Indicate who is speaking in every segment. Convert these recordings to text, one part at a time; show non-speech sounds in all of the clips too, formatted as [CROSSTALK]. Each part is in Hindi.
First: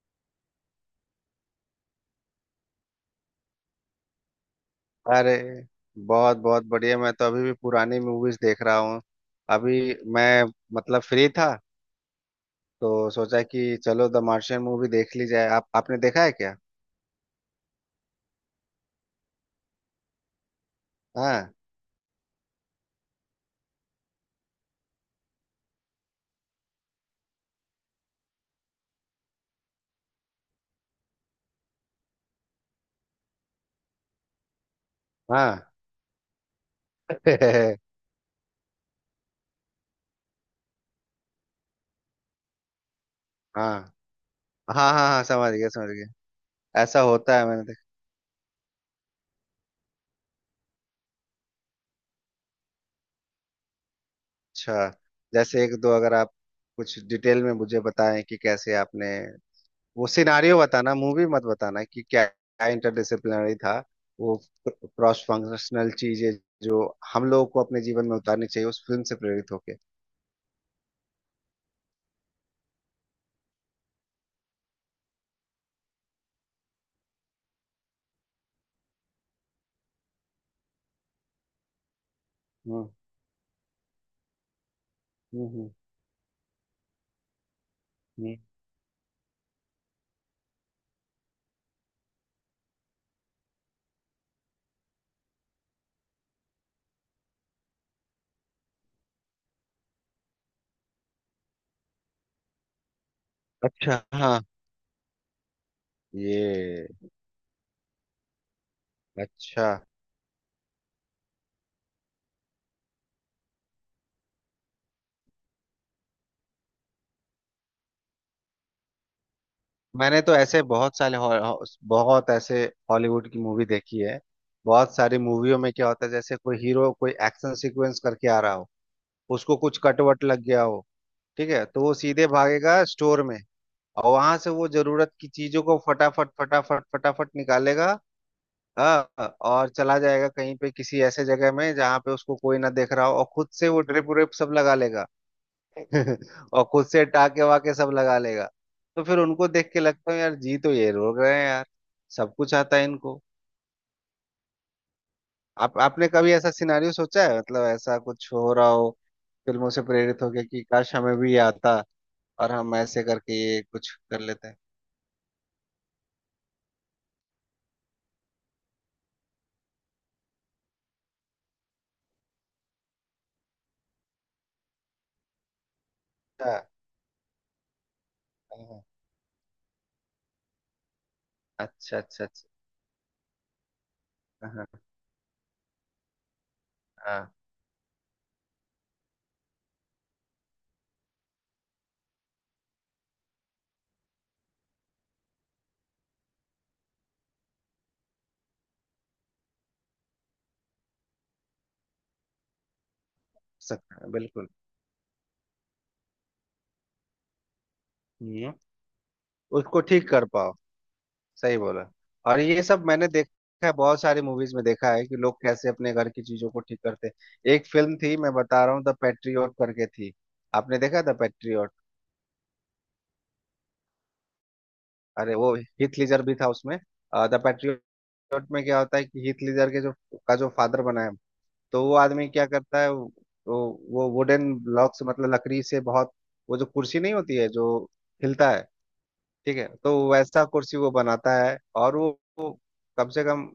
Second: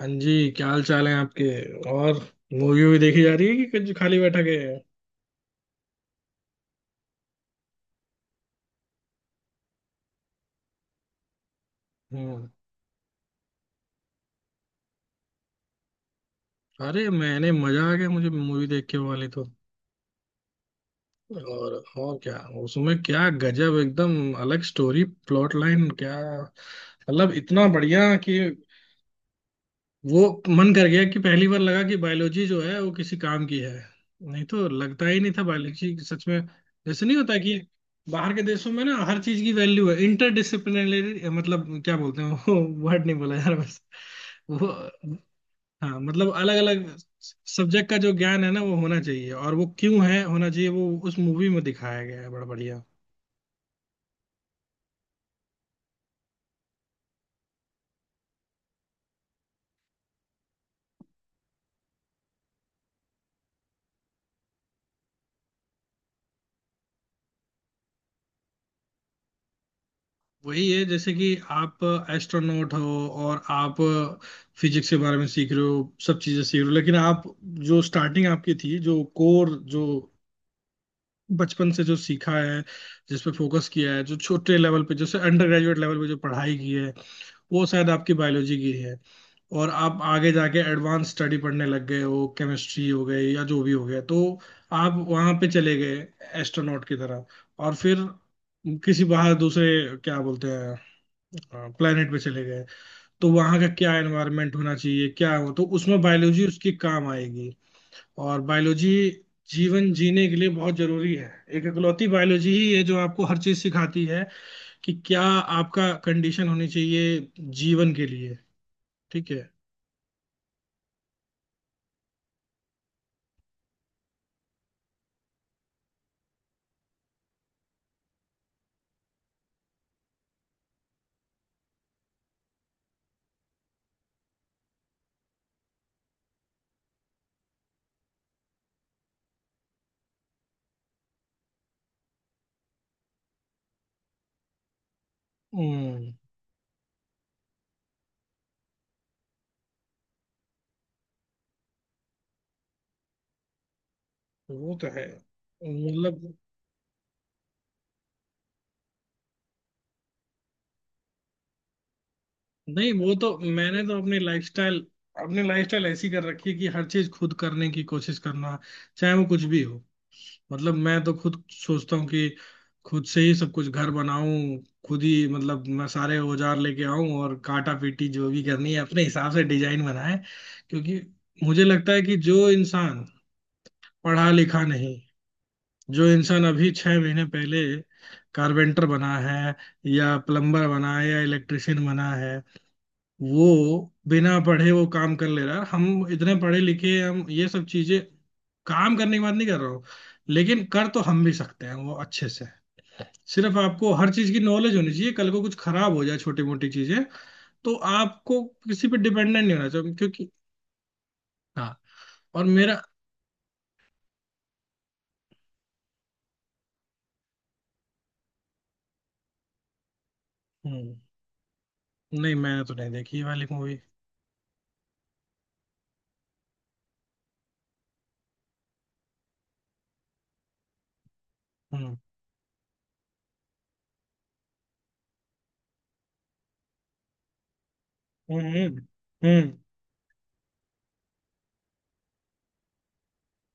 Speaker 1: हाँ जी, क्या हाल चाल है आपके। और मूवी भी देखी जा रही है कि कुछ खाली बैठा के?
Speaker 2: अरे, बहुत बहुत बढ़िया। मैं तो अभी भी पुरानी मूवीज देख रहा हूँ। अभी मैं मतलब फ्री था
Speaker 1: हम्म।
Speaker 2: तो सोचा कि चलो द मार्शियन मूवी देख ली जाए। आप आपने देखा है क्या?
Speaker 1: अरे, मैंने मजा आ गया मुझे मूवी देख के वाली तो।
Speaker 2: हाँ।
Speaker 1: और और क्या उसमें, क्या गजब, एकदम अलग स्टोरी प्लॉट लाइन, क्या मतलब इतना बढ़िया कि वो मन कर गया कि पहली बार लगा कि बायोलॉजी जो है वो किसी काम की है। नहीं तो लगता ही नहीं था
Speaker 2: हाँ।
Speaker 1: बायोलॉजी सच में, जैसे नहीं होता कि
Speaker 2: [LAUGHS]
Speaker 1: बाहर के देशों में ना हर चीज की वैल्यू है इंटरडिसिप्लिनरी, मतलब क्या बोलते हैं वो वर्ड नहीं बोला यार,
Speaker 2: हाँ,
Speaker 1: बस वो।
Speaker 2: हाँ, हाँ, हाँ, समझ गया, समझ
Speaker 1: हाँ,
Speaker 2: गया।
Speaker 1: मतलब अलग अलग
Speaker 2: ऐसा होता है, मैंने देखा।
Speaker 1: सब्जेक्ट का जो ज्ञान है ना वो होना चाहिए, और वो क्यों है होना चाहिए वो उस मूवी में दिखाया गया है, बड़ा बढ़िया।
Speaker 2: अच्छा। जैसे एक दो अगर आप कुछ डिटेल में मुझे बताएं कि कैसे आपने वो सिनारियो बताना, मूवी मत बताना, कि क्या क्या इंटरडिसिप्लिनरी था, वो क्रॉस फंक्शनल चीजें जो हम लोगों को अपने जीवन में उतारनी चाहिए उस फिल्म से प्रेरित होके।
Speaker 1: वही है जैसे कि आप एस्ट्रोनॉट हो और आप फिजिक्स के बारे में सीख रहे हो, सब चीजें सीख रहे हो, लेकिन आप जो स्टार्टिंग आपकी थी, जो कोर, जो बचपन से जो सीखा है,
Speaker 2: हम्म।
Speaker 1: जिस पे फोकस किया है, जो छोटे लेवल पे जैसे under
Speaker 2: hmm. Hmm.
Speaker 1: Graduate level पे जो पढ़ाई की है, वो शायद आपकी
Speaker 2: हम्म।
Speaker 1: बायोलॉजी की है। और आप आगे जाके एडवांस स्टडी पढ़ने लग गए हो, केमिस्ट्री हो गई या जो भी हो गया, तो आप वहां पे चले गए एस्ट्रोनॉट की तरह, और फिर किसी बाहर दूसरे क्या बोलते हैं प्लेनेट पे चले गए, तो वहां का क्या
Speaker 2: अच्छा, हाँ।
Speaker 1: एनवायरनमेंट होना चाहिए, क्या हो, तो उसमें बायोलॉजी उसके
Speaker 2: ये।
Speaker 1: काम आएगी। और बायोलॉजी
Speaker 2: अच्छा।
Speaker 1: जीवन जीने के लिए बहुत जरूरी है। एक इकलौती बायोलॉजी ही है जो आपको हर चीज सिखाती है कि क्या आपका कंडीशन होनी चाहिए जीवन के लिए। ठीक है।
Speaker 2: मैंने तो ऐसे बहुत सारे हॉ- हॉ- बहुत ऐसे हॉलीवुड की मूवी देखी है। बहुत सारी मूवियों में क्या होता है, जैसे कोई हीरो कोई एक्शन सीक्वेंस करके आ रहा हो, उसको कुछ कटवट लग गया हो, ठीक है, तो वो सीधे भागेगा स्टोर में और वहां से वो जरूरत की चीजों को फटाफट फटाफट फटाफट निकालेगा। हाँ, और चला जाएगा कहीं पे किसी ऐसे जगह में जहाँ पे उसको कोई ना देख रहा हो और खुद से वो ड्रिप व्रिप सब लगा लेगा।
Speaker 1: हम्म।
Speaker 2: [LAUGHS] और खुद से टाके वाके सब लगा लेगा। तो फिर उनको देख के लगता है यार जी, तो ये रोक रहे हैं यार, सब कुछ आता है इनको।
Speaker 1: वो तो है
Speaker 2: आप आपने कभी
Speaker 1: मतलब।
Speaker 2: ऐसा सिनारियो सोचा है, मतलब ऐसा कुछ हो रहा हो फिल्मों से प्रेरित होके, कि काश हमें भी ये आता और हम
Speaker 1: नहीं,
Speaker 2: ऐसे
Speaker 1: वो तो
Speaker 2: करके ये
Speaker 1: मैंने
Speaker 2: कुछ
Speaker 1: तो अपनी
Speaker 2: कर लेते हैं?
Speaker 1: लाइफस्टाइल अपनी लाइफस्टाइल ऐसी कर रखी है कि हर चीज खुद करने की कोशिश करना, चाहे वो कुछ भी हो। मतलब मैं तो खुद सोचता हूँ कि खुद से ही सब कुछ घर बनाऊं, खुद ही, मतलब मैं सारे
Speaker 2: अच्छा,
Speaker 1: औजार लेके आऊं और काटा पीटी जो भी
Speaker 2: हाँ,
Speaker 1: करनी है
Speaker 2: हाँ।
Speaker 1: अपने हिसाब से डिजाइन बनाए। क्योंकि मुझे लगता
Speaker 2: अच्छा,
Speaker 1: है कि
Speaker 2: अच्छा, अच्छा।
Speaker 1: जो इंसान पढ़ा लिखा
Speaker 2: हाँ,
Speaker 1: नहीं, जो इंसान अभी 6 महीने
Speaker 2: हाँ।
Speaker 1: पहले कारपेंटर बना है या प्लम्बर बना है या इलेक्ट्रिशियन बना है, वो बिना पढ़े वो काम कर ले रहा है, हम इतने पढ़े लिखे हैं, हम ये सब चीजें, काम करने की बात नहीं कर रहा हूँ, लेकिन कर तो हम भी सकते हैं वो अच्छे से। सिर्फ आपको
Speaker 2: सक,
Speaker 1: हर चीज की
Speaker 2: बिल्कुल।
Speaker 1: नॉलेज होनी चाहिए, कल को कुछ खराब हो जाए छोटी मोटी चीजें तो आपको
Speaker 2: हम्म।
Speaker 1: किसी पे डिपेंडेंट नहीं होना
Speaker 2: उसको
Speaker 1: चाहिए,
Speaker 2: ठीक कर
Speaker 1: क्योंकि
Speaker 2: पाओ। सही
Speaker 1: हाँ।
Speaker 2: बोला। और
Speaker 1: और
Speaker 2: ये
Speaker 1: मेरा।
Speaker 2: सब मैंने देखा है, बहुत सारी मूवीज में देखा है कि लोग कैसे अपने घर की चीजों को ठीक करते हैं। एक फिल्म थी मैं बता रहा हूँ, द पैट्रियट करके थी। आपने
Speaker 1: हम्म।
Speaker 2: देखा द पैट्रियट?
Speaker 1: नहीं मैंने तो नहीं देखी ये वाली मूवी।
Speaker 2: अरे वो हीथ लीजर भी था उसमें। द पैट्रियट में क्या होता है कि हीथ लीजर के जो का जो फादर बना है, तो वो
Speaker 1: हम्म।
Speaker 2: आदमी क्या करता है, वो वुडन ब्लॉक से मतलब लकड़ी से बहुत, वो जो कुर्सी नहीं होती है जो हिलता है,
Speaker 1: हम्म।
Speaker 2: ठीक
Speaker 1: हम्म।
Speaker 2: है, तो वैसा कुर्सी वो बनाता है, और वो कम से कम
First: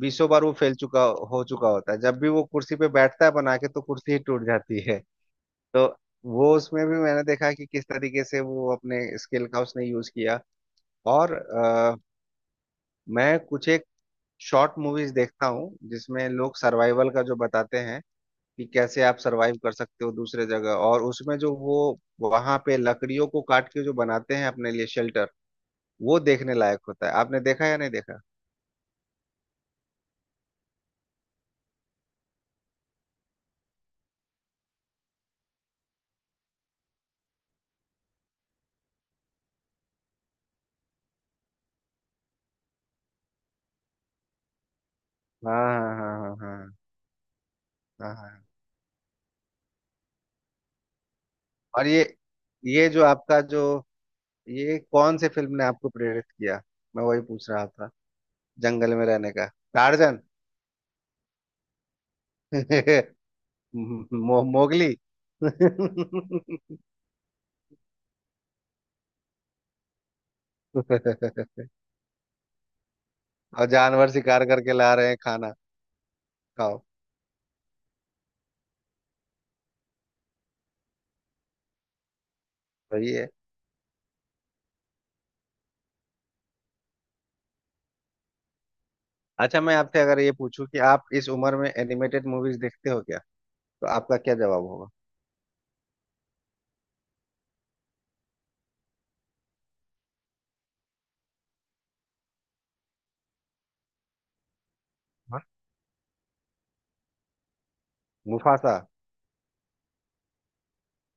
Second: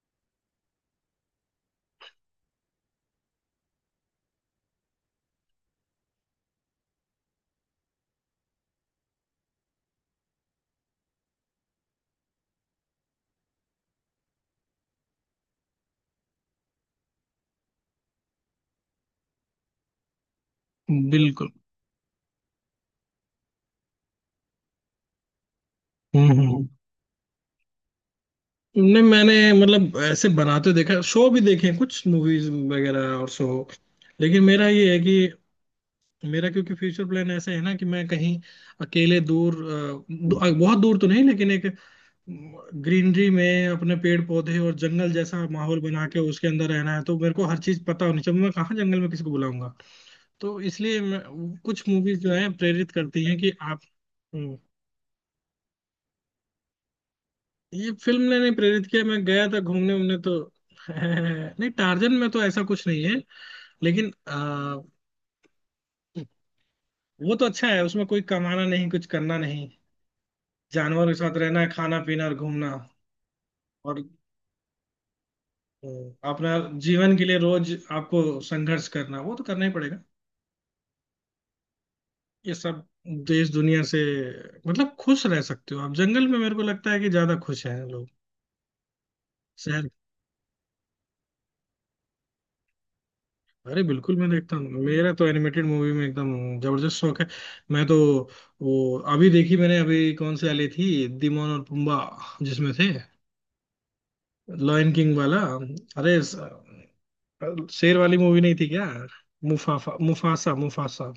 Speaker 2: बीसों बार वो फैल चुका हो चुका होता है। जब भी वो कुर्सी पे बैठता है बना के तो कुर्सी ही टूट जाती है। तो वो उसमें भी मैंने देखा कि किस तरीके से वो अपने स्किल का उसने यूज किया। और मैं कुछ एक शॉर्ट मूवीज देखता हूँ जिसमें लोग सर्वाइवल का जो बताते हैं कि कैसे आप सर्वाइव कर सकते हो दूसरे जगह। और
Speaker 1: हम्म।
Speaker 2: उसमें
Speaker 1: बिल्कुल।
Speaker 2: जो वो वहां पे लकड़ियों को काट के जो बनाते हैं अपने लिए शेल्टर, वो
Speaker 1: हम्म।
Speaker 2: देखने
Speaker 1: हम्म।
Speaker 2: लायक होता है। आपने देखा या नहीं देखा?
Speaker 1: नहीं मैंने, मतलब ऐसे बनाते देखा, शो भी देखे हैं कुछ मूवीज वगैरह और शो, लेकिन मेरा ये है कि मेरा क्योंकि फ्यूचर प्लान ऐसा है ना कि मैं कहीं अकेले दूर बहुत दूर तो नहीं लेकिन एक ग्रीनरी में अपने पेड़ पौधे और जंगल जैसा
Speaker 2: हाँ,
Speaker 1: माहौल
Speaker 2: हाँ,
Speaker 1: बना के
Speaker 2: हाँ,
Speaker 1: उसके अंदर
Speaker 2: हाँ,
Speaker 1: रहना है, तो मेरे को हर चीज पता
Speaker 2: हाँ,
Speaker 1: होनी
Speaker 2: हाँ,
Speaker 1: चाहिए।
Speaker 2: हाँ।
Speaker 1: मैं कहाँ जंगल में किसी को बुलाऊंगा। तो इसलिए मैं,
Speaker 2: और
Speaker 1: कुछ
Speaker 2: ये
Speaker 1: मूवीज जो है
Speaker 2: ये
Speaker 1: प्रेरित
Speaker 2: जो
Speaker 1: करती हैं
Speaker 2: आपका
Speaker 1: कि
Speaker 2: जो,
Speaker 1: आप। हम्म।
Speaker 2: ये कौन से फिल्म ने आपको प्रेरित किया? मैं वही पूछ रहा था,
Speaker 1: ये फिल्म ने नहीं प्रेरित
Speaker 2: जंगल
Speaker 1: किया,
Speaker 2: में
Speaker 1: मैं
Speaker 2: रहने का।
Speaker 1: गया था घूमने उमने
Speaker 2: टार्जन।
Speaker 1: तो। [LAUGHS] नहीं टार्जन में तो ऐसा कुछ नहीं है,
Speaker 2: [LAUGHS]
Speaker 1: लेकिन
Speaker 2: मोगली।
Speaker 1: वो तो अच्छा है, उसमें कोई कमाना नहीं, कुछ करना नहीं, जानवरों के साथ रहना है,
Speaker 2: [LAUGHS]
Speaker 1: खाना पीना और घूमना।
Speaker 2: और
Speaker 1: और
Speaker 2: जानवर शिकार करके ला रहे हैं खाना।
Speaker 1: अ, अपना,
Speaker 2: खाओ।
Speaker 1: जीवन के लिए रोज आपको संघर्ष करना वो तो करना ही पड़ेगा ये सब।
Speaker 2: सही है।
Speaker 1: देश दुनिया से, मतलब खुश रह सकते हो आप जंगल में, मेरे को लगता है कि ज्यादा खुश हैं
Speaker 2: अच्छा, मैं
Speaker 1: लोग।
Speaker 2: आपसे अगर ये पूछूं कि आप इस उम्र में एनिमेटेड मूवीज देखते हो क्या,
Speaker 1: अरे
Speaker 2: तो
Speaker 1: बिल्कुल
Speaker 2: आपका
Speaker 1: मैं
Speaker 2: क्या
Speaker 1: देखता
Speaker 2: जवाब
Speaker 1: हूँ,
Speaker 2: होगा?
Speaker 1: मेरा तो एनिमेटेड मूवी में एकदम जबरदस्त शौक है। मैं तो, वो अभी देखी मैंने, अभी कौन सी वाली थी, दिमोन और पुम्बा जिसमें थे, लॉयन किंग वाला।
Speaker 2: हाँ?
Speaker 1: अरे स- शेर वाली मूवी नहीं थी
Speaker 2: मुफासा।
Speaker 1: क्या। मुफाफा मुफासा मुफासा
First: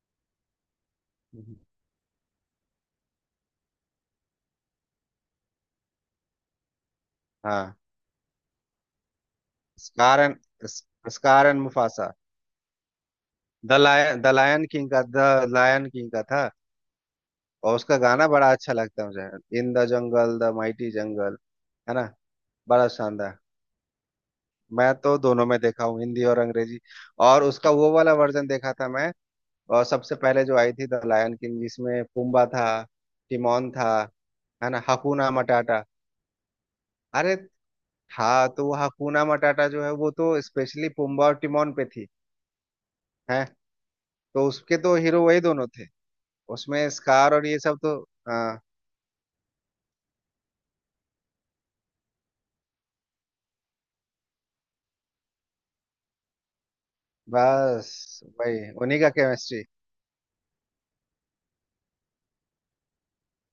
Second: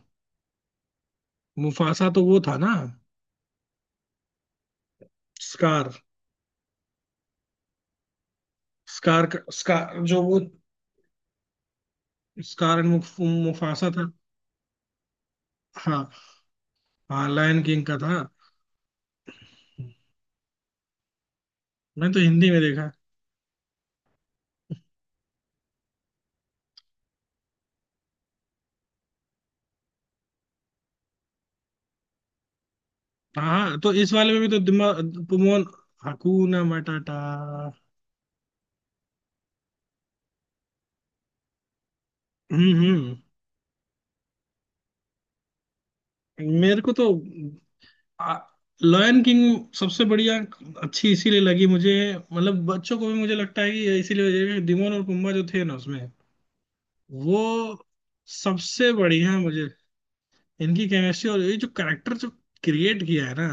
Speaker 1: मुफासा तो वो था ना, स्कार
Speaker 2: हाँ।
Speaker 1: स्कार स्कार
Speaker 2: स्कार
Speaker 1: जो वो,
Speaker 2: and Scar and Mufasa.
Speaker 1: Scar and Mufasa था।
Speaker 2: द लायन किंग का
Speaker 1: हाँ
Speaker 2: था।
Speaker 1: हाँ, लायन
Speaker 2: और
Speaker 1: किंग
Speaker 2: उसका
Speaker 1: का था।
Speaker 2: गाना बड़ा अच्छा लगता है मुझे, in the jungle the mighty jungle, है
Speaker 1: मैं
Speaker 2: ना,
Speaker 1: तो हिंदी में
Speaker 2: बड़ा
Speaker 1: देखा।
Speaker 2: शानदार। मैं तो दोनों में देखा हूँ, हिंदी और अंग्रेजी। और उसका वो वाला वर्जन देखा था मैं। और सबसे पहले जो आई थी द लायन किंग, जिसमें पुम्बा था, टिमोन
Speaker 1: हाँ,
Speaker 2: था,
Speaker 1: तो इस वाले में भी तो
Speaker 2: है ना,
Speaker 1: दिमाग
Speaker 2: हकुना
Speaker 1: पुमोन।
Speaker 2: मटाटा।
Speaker 1: हकूना मटाटा।
Speaker 2: अरे, था तो वो हकुना मटाटा जो है वो तो स्पेशली पुम्बा और टिमोन पे थी।
Speaker 1: हम्म। हम्म।
Speaker 2: है, तो उसके तो हीरो वही दोनों थे,
Speaker 1: मेरे
Speaker 2: उसमें
Speaker 1: को तो
Speaker 2: स्कार और ये सब तो।
Speaker 1: आ,
Speaker 2: हाँ,
Speaker 1: लॉयन किंग सबसे बढ़िया। अच्छी इसीलिए लगी मुझे, मतलब बच्चों को भी, मुझे लगता है कि ये इसीलिए वजह है कि डिमोन और पुम्बा जो थे ना उसमें, वो
Speaker 2: बस भाई
Speaker 1: सबसे
Speaker 2: उन्हीं का
Speaker 1: बढ़िया
Speaker 2: केमिस्ट्री।
Speaker 1: मुझे। इनकी केमिस्ट्री और ये जो कैरेक्टर जो क्रिएट किया है ना,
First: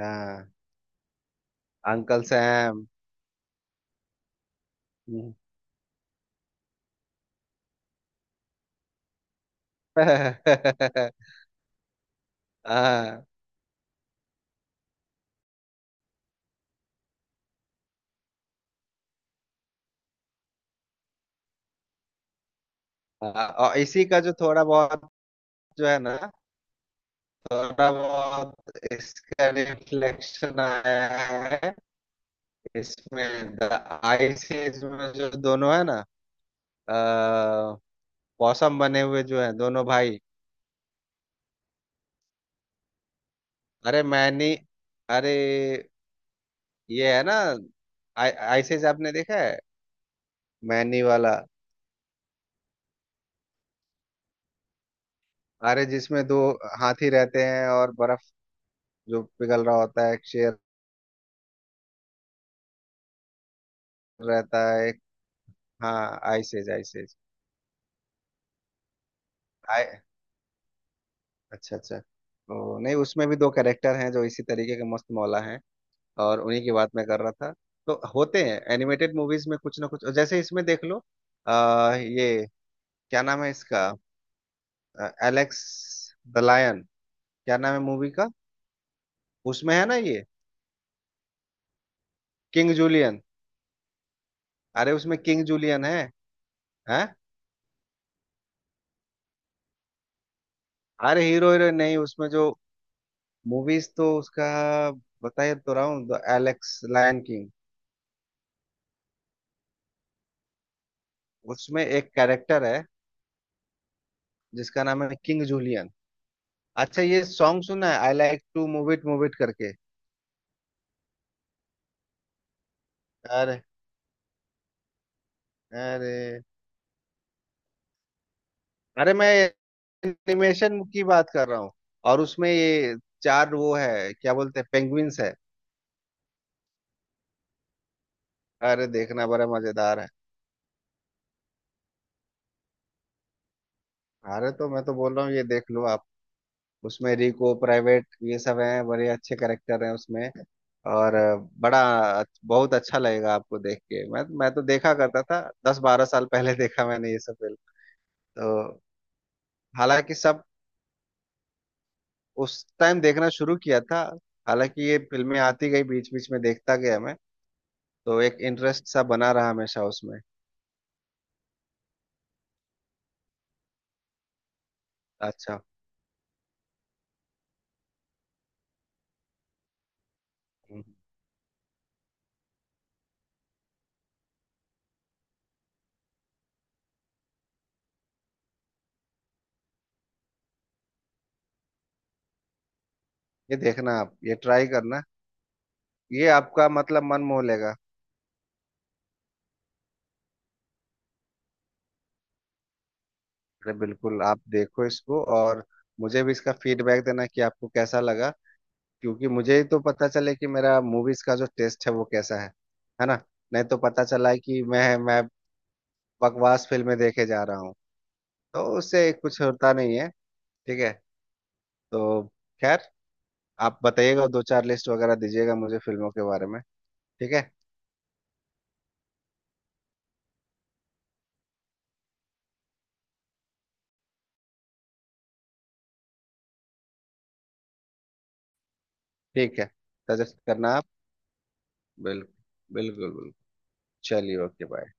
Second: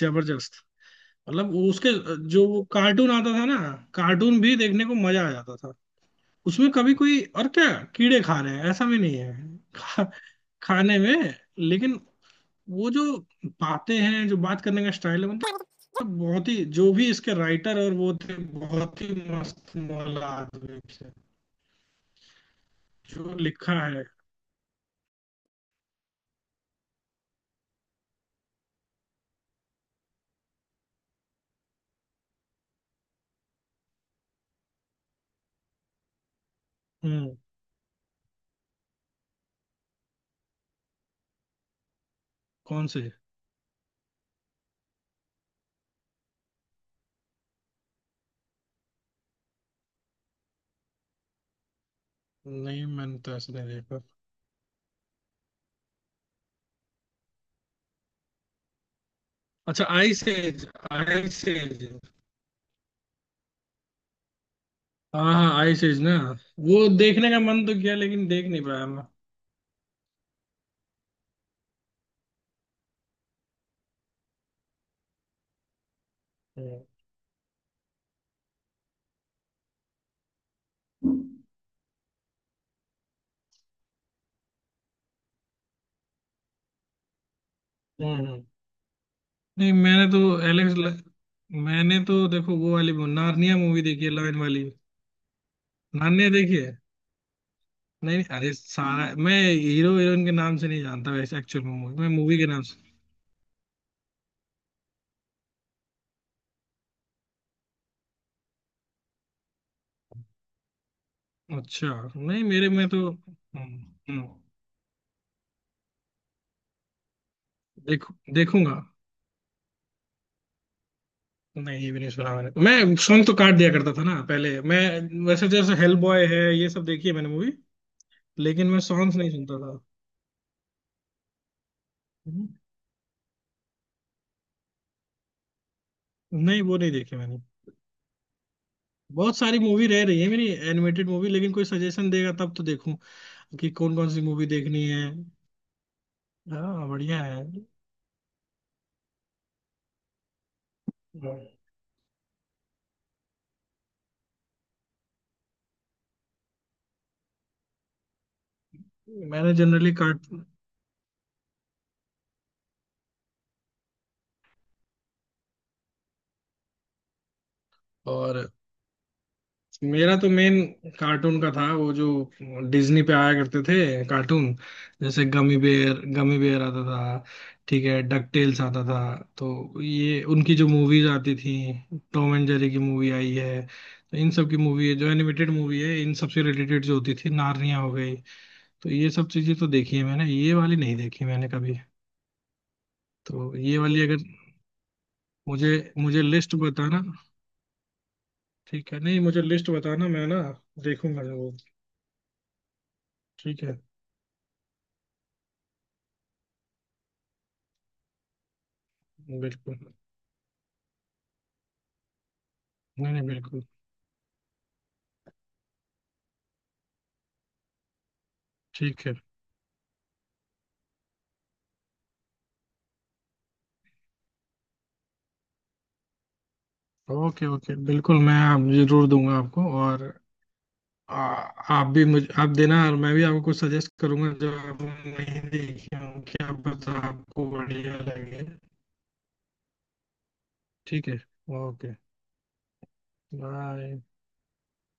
Speaker 2: हाँ।
Speaker 1: जबरदस्त। मतलब वो उसके
Speaker 2: अंकल
Speaker 1: जो वो
Speaker 2: सैम।
Speaker 1: कार्टून आता था ना, कार्टून भी देखने को मजा आ
Speaker 2: हम्म।
Speaker 1: जाता था। उसमें कभी कोई और क्या कीड़े खा रहे हैं ऐसा भी नहीं है खा, खाने
Speaker 2: [LAUGHS]
Speaker 1: में। लेकिन वो जो
Speaker 2: हाँ,
Speaker 1: बातें हैं, जो बात करने का स्टाइल है, मतलब बहुत ही, जो भी इसके राइटर और वो थे बहुत ही मस्त मौला आदमी थे, जो
Speaker 2: हाँ,
Speaker 1: लिखा
Speaker 2: और
Speaker 1: है।
Speaker 2: इसी का जो थोड़ा बहुत जो है ना, थोड़ा बहुत इसका रिफ्लेक्शन आया है इसमें द आइसिस में, जो दोनों है ना,
Speaker 1: हम्म।
Speaker 2: अ, पॉसम बने हुए जो है दोनों भाई।
Speaker 1: कौन से?
Speaker 2: अरे मैनी। अरे ये है ना, आइसिस, आपने देखा है मैनी वाला?
Speaker 1: नहीं मैंने तो ऐसे नहीं देखा।
Speaker 2: अरे जिसमें दो हाथी रहते हैं और बर्फ जो पिघल रहा
Speaker 1: अच्छा,
Speaker 2: होता
Speaker 1: आई
Speaker 2: है, एक शेर
Speaker 1: सेज। Ice age.
Speaker 2: रहता है एक।
Speaker 1: हाँ हाँ, आई सेज ना।
Speaker 2: हाँ, आइस एज,
Speaker 1: वो
Speaker 2: आइस एज।
Speaker 1: देखने का मन तो किया लेकिन देख नहीं पाया मैं।
Speaker 2: आय। अच्छा, अच्छा, तो नहीं, उसमें भी दो कैरेक्टर हैं जो इसी तरीके के मस्त मौला हैं, और उन्हीं की
Speaker 1: हम्म।
Speaker 2: बात मैं कर रहा था। तो होते हैं एनिमेटेड मूवीज में कुछ ना कुछ, जैसे इसमें देख लो। ये क्या नाम है इसका? एलेक्स द लायन, क्या नाम है मूवी
Speaker 1: हम्म।
Speaker 2: का?
Speaker 1: हम्म। नहीं
Speaker 2: उसमें है ना
Speaker 1: मैंने तो,
Speaker 2: ये,
Speaker 1: एलेक्स ल- मैंने तो देखो
Speaker 2: किंग
Speaker 1: वो वाली
Speaker 2: जूलियन।
Speaker 1: नार्निया मूवी देखी है, लाइन वाली।
Speaker 2: अरे उसमें किंग जूलियन है।
Speaker 1: नार्निया देखी है।
Speaker 2: हैं।
Speaker 1: नहीं नहीं, अरे सारा मैं हीरो हीरोइन के नाम से नहीं जानता
Speaker 2: अरे
Speaker 1: वैसे,
Speaker 2: हीरो
Speaker 1: एक्चुअल में
Speaker 2: हीरोइन
Speaker 1: मूवी
Speaker 2: नहीं,
Speaker 1: मैं
Speaker 2: उसमें
Speaker 1: मूवी के
Speaker 2: जो
Speaker 1: नाम से।
Speaker 2: मूवीज तो उसका बताया तो रहा हूँ, द एलेक्स लायन किंग, उसमें
Speaker 1: अच्छा।
Speaker 2: एक
Speaker 1: नहीं
Speaker 2: कैरेक्टर
Speaker 1: मेरे
Speaker 2: है
Speaker 1: में तो। हम्म। हम्म।
Speaker 2: जिसका नाम है किंग जूलियन। अच्छा, ये सॉन्ग सुना है, आई
Speaker 1: देखू
Speaker 2: लाइक टू
Speaker 1: देखूंगा।
Speaker 2: मूव इट करके?
Speaker 1: नहीं ये भी नहीं सुना मैंने, मैं सॉन्ग तो काट
Speaker 2: अरे,
Speaker 1: दिया करता था ना पहले मैं। वैसे तो जैसे हेल बॉय है
Speaker 2: अरे,
Speaker 1: ये सब देखी है मैंने मूवी, लेकिन मैं
Speaker 2: अरे,
Speaker 1: सॉन्ग्स
Speaker 2: मैं
Speaker 1: नहीं सुनता था।
Speaker 2: एनिमेशन की बात कर रहा हूँ। और
Speaker 1: हम्म।
Speaker 2: उसमें ये चार वो है क्या बोलते हैं, पेंगुइन्स है।
Speaker 1: नहीं वो नहीं देखी मैंने।
Speaker 2: अरे देखना
Speaker 1: बहुत
Speaker 2: बड़ा
Speaker 1: सारी मूवी
Speaker 2: मजेदार
Speaker 1: रह
Speaker 2: है।
Speaker 1: रही है मेरी एनिमेटेड मूवी, लेकिन कोई सजेशन देगा तब तो देखूं कि कौन कौन सी मूवी
Speaker 2: अरे तो मैं
Speaker 1: देखनी
Speaker 2: तो
Speaker 1: है।
Speaker 2: बोल रहा हूँ ये देख लो आप।
Speaker 1: हाँ
Speaker 2: उसमें
Speaker 1: बढ़िया है।
Speaker 2: रिको, प्राइवेट, ये सब हैं, बड़े अच्छे कैरेक्टर हैं उसमें। और बड़ा बहुत अच्छा लगेगा आपको देख के। मैं तो देखा करता था दस बारह साल पहले। [LAUGHS] देखा मैंने ये सब फिल्म तो।
Speaker 1: मैंने जनरली
Speaker 2: हालांकि
Speaker 1: कार्ट
Speaker 2: सब उस टाइम देखना शुरू किया था, हालांकि ये फिल्में आती गई बीच बीच में, देखता गया मैं। तो
Speaker 1: और
Speaker 2: एक इंटरेस्ट सा बना रहा हमेशा
Speaker 1: मेरा
Speaker 2: उसमें।
Speaker 1: तो मेन कार्टून का था, वो जो डिज्नी पे आया करते थे कार्टून, जैसे गमी
Speaker 2: अच्छा।
Speaker 1: बेयर गमी बेयर आता था, ठीक है, डक टेल्स आता था। तो ये उनकी जो
Speaker 2: हम्म।
Speaker 1: मूवीज आती थी, टॉम एंड जेरी की मूवी आई है, तो इन सब की मूवी है जो एनिमेटेड मूवी है, इन सब से रिलेटेड जो होती थी, नार्निया हो गई, तो ये सब चीजें तो देखी है मैंने, ये वाली नहीं देखी मैंने कभी। तो
Speaker 2: ये
Speaker 1: ये
Speaker 2: देखना,
Speaker 1: वाली
Speaker 2: आप
Speaker 1: अगर
Speaker 2: ये ट्राई करना,
Speaker 1: मुझे मुझे
Speaker 2: ये
Speaker 1: लिस्ट
Speaker 2: आपका
Speaker 1: बताना।
Speaker 2: मतलब मन मोह लेगा।
Speaker 1: ठीक है, नहीं, मुझे लिस्ट बताना, मैं ना देखूंगा वो। ठीक
Speaker 2: अरे
Speaker 1: है।
Speaker 2: बिल्कुल आप देखो इसको, और मुझे भी इसका फीडबैक देना कि आपको कैसा लगा, क्योंकि मुझे ही
Speaker 1: बिल्कुल,
Speaker 2: तो पता चले कि मेरा मूवीज का जो टेस्ट है वो कैसा है
Speaker 1: नहीं
Speaker 2: ना।
Speaker 1: नहीं,
Speaker 2: नहीं
Speaker 1: बिल्कुल।
Speaker 2: तो पता चला है कि मैं बकवास फिल्में देखे जा रहा हूँ, तो
Speaker 1: ठीक
Speaker 2: उससे
Speaker 1: है।
Speaker 2: कुछ होता नहीं है। ठीक है। तो खैर, आप बताइएगा, दो चार लिस्ट वगैरह दीजिएगा मुझे फिल्मों के बारे में। ठीक
Speaker 1: ओके
Speaker 2: है।
Speaker 1: ओके, बिल्कुल, मैं आप जरूर दूंगा आपको। और आ, आप भी मुझे, आप देना, और मैं भी आपको कुछ सजेस्ट करूंगा जो आप नहीं देखी हों, कि आप बता, आपको बढ़िया लगे।
Speaker 2: ठीक है, सजेस्ट करना आप।
Speaker 1: ठीक है। ओके
Speaker 2: बिल्कुल, बिल्कुल, बिल्कुल।
Speaker 1: बाय।
Speaker 2: चलिए, ओके, बाय।